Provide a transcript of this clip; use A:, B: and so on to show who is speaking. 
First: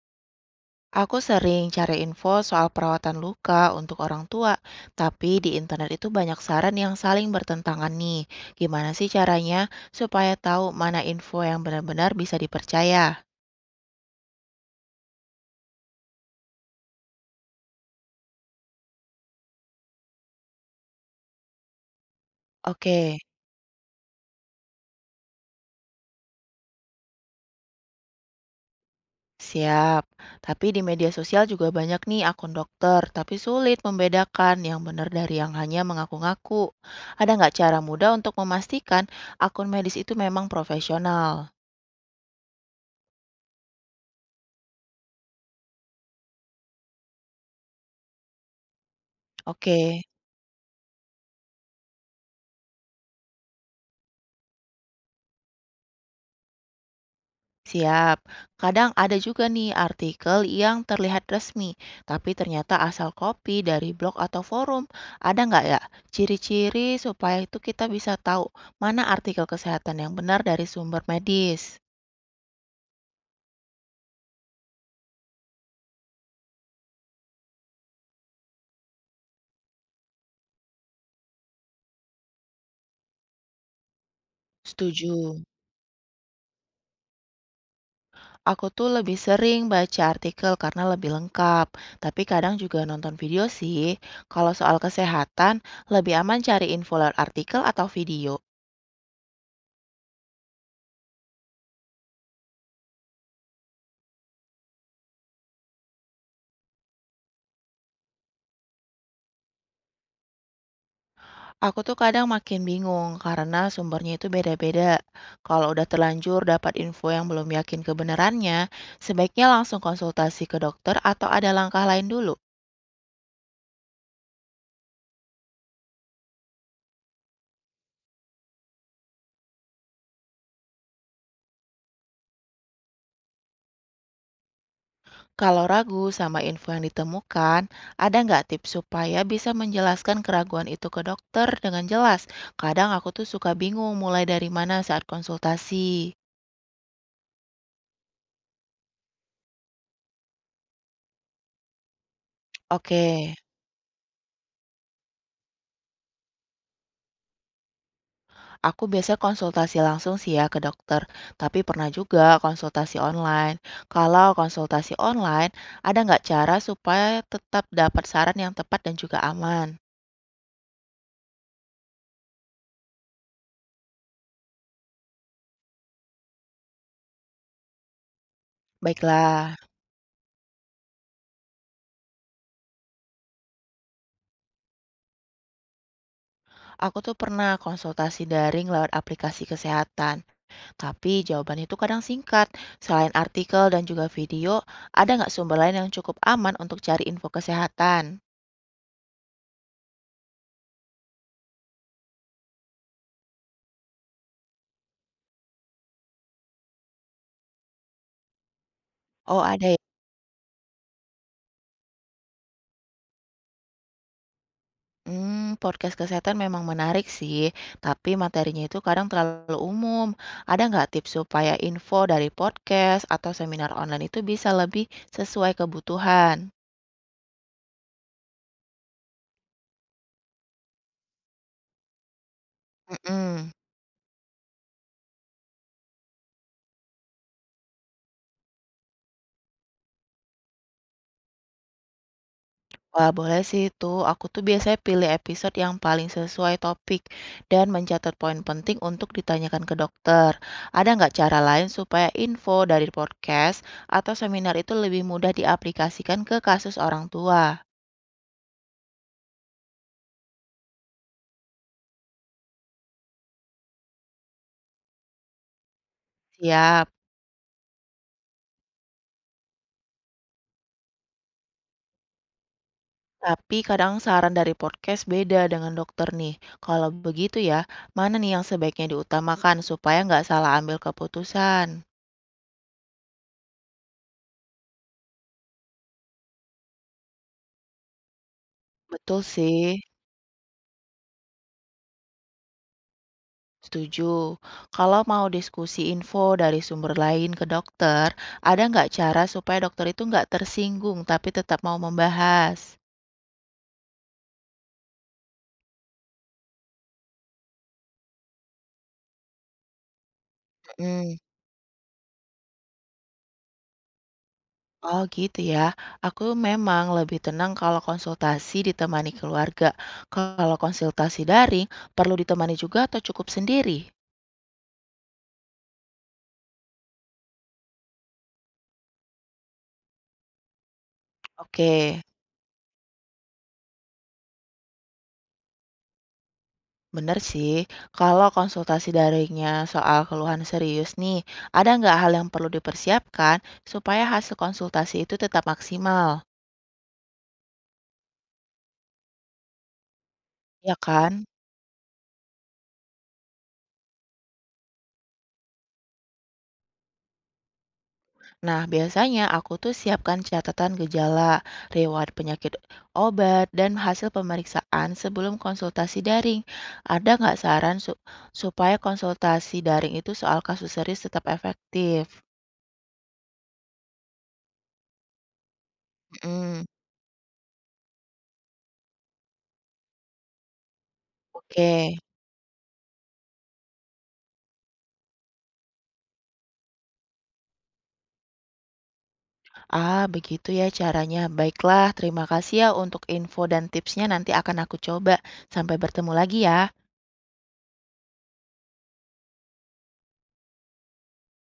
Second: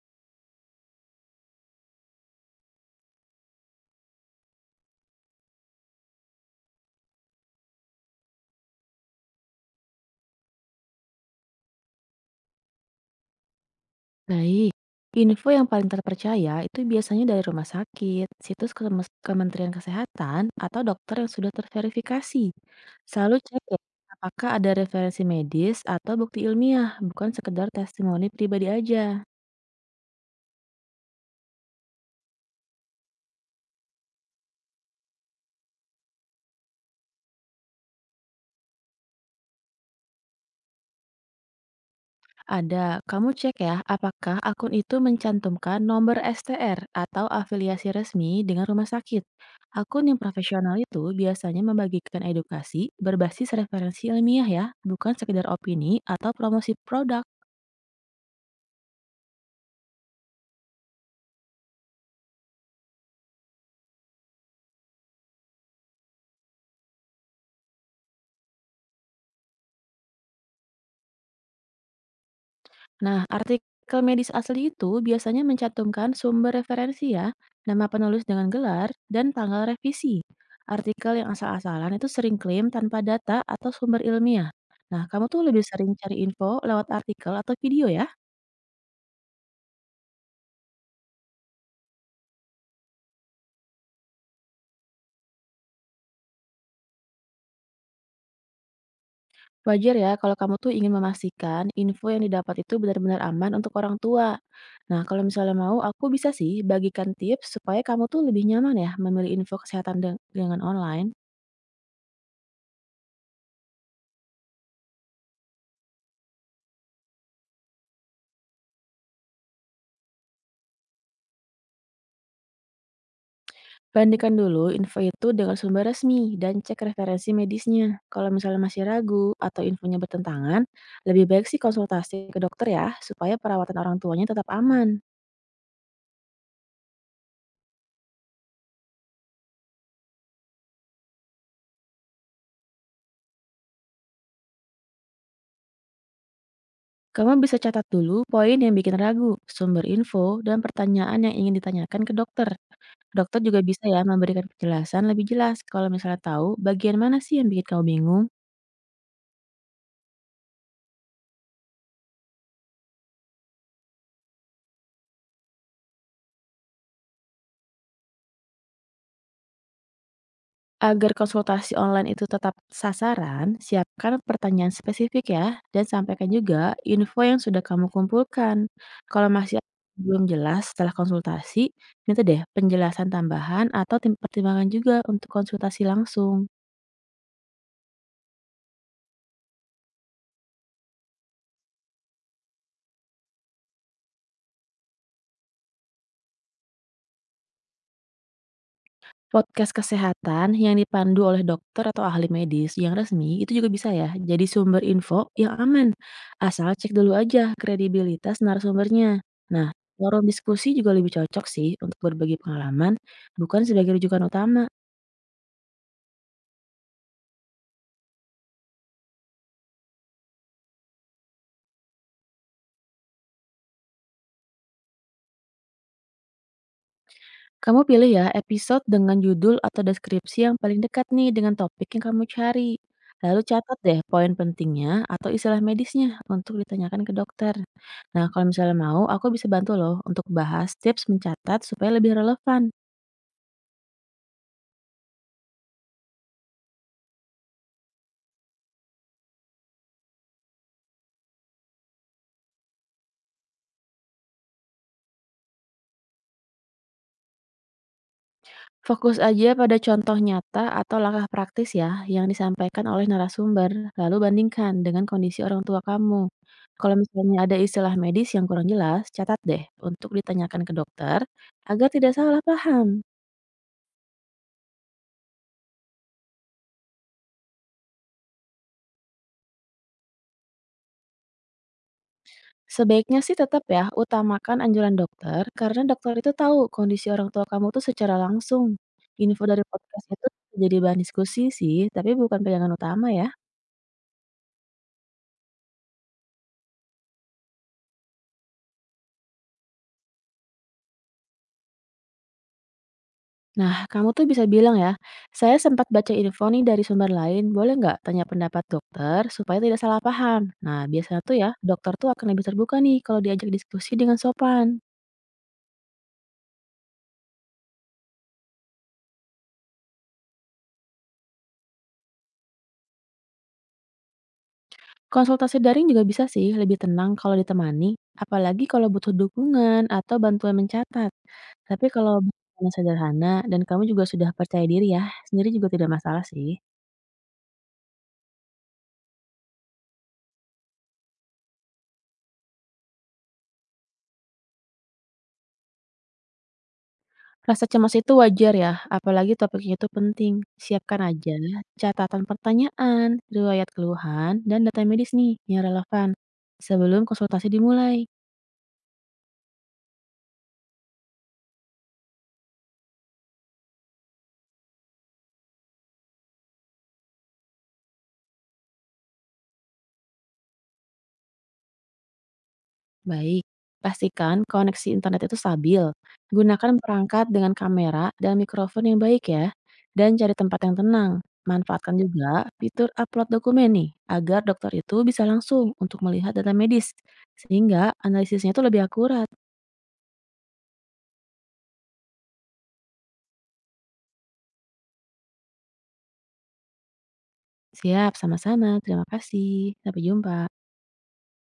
A: Aku sering cari info soal perawatan luka untuk orang tua, tapi di internet itu banyak saran yang saling bertentangan nih. Gimana sih caranya supaya tahu mana info yang benar-benar bisa dipercaya?
B: Baik, info yang paling terpercaya itu biasanya dari rumah sakit, situs Kementerian Kesehatan, atau dokter yang sudah terverifikasi.
A: Oke,
B: Selalu cek ya, apakah ada referensi medis atau bukti ilmiah, bukan sekedar testimoni pribadi aja.
A: siap. Tapi di media sosial juga banyak nih akun dokter, tapi sulit membedakan yang benar dari yang hanya mengaku-ngaku. Ada nggak cara mudah untuk memastikan akun medis itu memang profesional?
B: Ada, kamu cek ya, apakah akun itu mencantumkan nomor STR atau afiliasi resmi dengan rumah sakit.
A: Oke.
B: Akun yang profesional itu biasanya membagikan edukasi berbasis referensi ilmiah ya, bukan sekedar opini atau promosi produk.
A: Siap. Kadang ada juga nih artikel yang terlihat resmi, tapi ternyata asal copy dari blog atau forum. Ada nggak ya ciri-ciri supaya itu kita bisa tahu mana artikel kesehatan yang benar dari sumber medis?
B: Nah, artikel medis asli itu biasanya mencantumkan sumber referensi ya, nama penulis dengan gelar, dan tanggal revisi. Artikel yang asal-asalan itu sering klaim tanpa data atau sumber ilmiah. Nah, kamu tuh
A: Setuju.
B: lebih sering cari info lewat artikel atau video ya.
A: Aku tuh lebih sering baca artikel karena lebih lengkap, tapi kadang juga nonton video sih. Kalau soal kesehatan, lebih aman cari info lewat artikel atau video.
B: Wajar ya kalau kamu tuh ingin memastikan info yang didapat itu benar-benar aman untuk orang tua. Nah, kalau misalnya mau, aku bisa sih bagikan tips supaya kamu tuh lebih nyaman ya memilih info kesehatan dengan online.
A: Aku tuh kadang makin bingung karena sumbernya itu beda-beda. Kalau udah terlanjur dapat info yang belum yakin kebenarannya, sebaiknya langsung konsultasi ke dokter atau ada langkah lain dulu.
B: Bandingkan dulu info itu dengan sumber resmi dan cek referensi medisnya. Kalau misalnya masih ragu atau infonya bertentangan, lebih baik sih konsultasi ke dokter ya, supaya perawatan orang tuanya tetap aman.
A: Kalau ragu sama info yang ditemukan, ada nggak tips supaya bisa menjelaskan keraguan itu ke dokter dengan jelas? Kadang aku tuh suka bingung mulai dari mana saat konsultasi.
B: Kamu bisa catat dulu poin yang bikin ragu, sumber info, dan pertanyaan yang ingin ditanyakan ke dokter.
A: Oke.
B: Dokter juga bisa ya memberikan penjelasan lebih jelas kalau misalnya tahu bagian mana sih yang bikin kamu bingung.
A: Aku biasa konsultasi langsung sih ya ke dokter, tapi pernah juga konsultasi online. Kalau konsultasi online, ada nggak cara supaya tetap dapat saran yang tepat dan juga aman?
B: Agar konsultasi online itu tetap sasaran, siapkan pertanyaan spesifik ya, dan sampaikan juga info yang sudah kamu kumpulkan. Kalau
A: Baiklah,
B: masih belum jelas setelah konsultasi, minta deh penjelasan tambahan atau pertimbangan juga untuk konsultasi langsung.
A: aku tuh pernah konsultasi daring lewat aplikasi kesehatan, tapi jawaban itu kadang singkat. Selain artikel dan juga video, ada nggak sumber lain yang cukup aman untuk cari info kesehatan?
B: Podcast kesehatan yang dipandu oleh dokter atau ahli medis yang resmi itu juga bisa ya jadi sumber info yang aman. Asal cek dulu aja kredibilitas narasumbernya.
A: Oh,
B: Nah,
A: ada.
B: forum diskusi juga lebih cocok sih untuk berbagi pengalaman, bukan sebagai rujukan utama.
A: Hmm, podcast kesehatan memang menarik sih, tapi materinya itu kadang terlalu umum. Ada nggak tips supaya info dari podcast atau seminar online itu bisa lebih sesuai kebutuhan?
B: Kamu pilih ya episode dengan judul atau deskripsi yang paling dekat nih dengan topik yang kamu cari. Lalu
A: Mhm.
B: catat deh poin pentingnya atau istilah medisnya untuk ditanyakan ke dokter. Nah, kalau misalnya mau, aku bisa bantu loh untuk bahas tips mencatat supaya lebih relevan.
A: Wah, boleh sih itu. Aku tuh biasanya pilih episode yang paling sesuai topik dan mencatat poin penting untuk ditanyakan ke dokter. Ada nggak cara lain supaya info dari podcast atau seminar itu lebih mudah diaplikasikan ke kasus orang tua?
B: Fokus aja pada contoh nyata atau langkah praktis ya yang disampaikan oleh narasumber, lalu bandingkan dengan kondisi orang tua kamu.
A: Siap.
B: Kalau misalnya ada istilah medis yang kurang jelas, catat deh untuk ditanyakan ke dokter agar tidak salah paham.
A: Tapi kadang saran dari podcast beda dengan dokter nih. Kalau begitu ya, mana nih yang sebaiknya diutamakan supaya nggak salah ambil keputusan?
B: Sebaiknya sih tetap ya, utamakan anjuran dokter, karena dokter itu tahu kondisi orang tua kamu tuh secara langsung.
A: Betul
B: Info dari
A: sih,
B: podcast itu jadi bahan diskusi sih, tapi bukan pegangan utama ya.
A: setuju. Kalau mau diskusi info dari sumber lain ke dokter, ada nggak cara supaya dokter itu nggak tersinggung tapi tetap mau membahas?
B: Nah, kamu tuh bisa bilang ya, saya sempat baca info nih dari sumber lain, boleh nggak tanya pendapat dokter supaya tidak salah paham? Nah,
A: Mm.
B: biasanya tuh ya, dokter tuh akan lebih terbuka nih kalau diajak diskusi dengan sopan.
A: Oh gitu ya, aku memang lebih tenang kalau konsultasi ditemani keluarga. Kalau konsultasi daring, perlu ditemani juga atau cukup sendiri?
B: Konsultasi daring juga bisa sih lebih tenang kalau ditemani, apalagi kalau butuh dukungan atau bantuan mencatat.
A: Oke,
B: Tapi kalau bahasannya sederhana dan kamu juga sudah percaya diri ya, sendiri juga tidak masalah sih.
A: bener sih. Kalau konsultasi daringnya soal keluhan serius nih, ada nggak hal yang perlu dipersiapkan supaya hasil konsultasi itu tetap maksimal?
B: Rasa cemas itu wajar ya, apalagi topiknya itu penting.
A: Ya
B: Siapkan
A: kan?
B: aja catatan pertanyaan, riwayat keluhan, dan data medis nih yang relevan sebelum konsultasi dimulai.
A: Nah, biasanya aku tuh siapkan catatan gejala, riwayat penyakit obat, dan hasil pemeriksaan sebelum konsultasi daring. Ada nggak saran supaya konsultasi daring itu soal kasus serius tetap efektif?
B: Baik, pastikan koneksi internet itu stabil.
A: Mm,
B: Gunakan perangkat dengan kamera dan mikrofon yang baik ya. Dan cari tempat yang tenang. Manfaatkan
A: oke.
B: juga fitur upload dokumen nih, agar dokter itu bisa langsung untuk melihat data medis. Sehingga analisisnya itu lebih akurat.
A: Ah, begitu ya caranya. Baiklah, terima kasih ya untuk info dan tipsnya. Nanti akan aku coba. Sampai bertemu lagi ya.
B: Siap, sama-sama. Terima kasih. Sampai jumpa.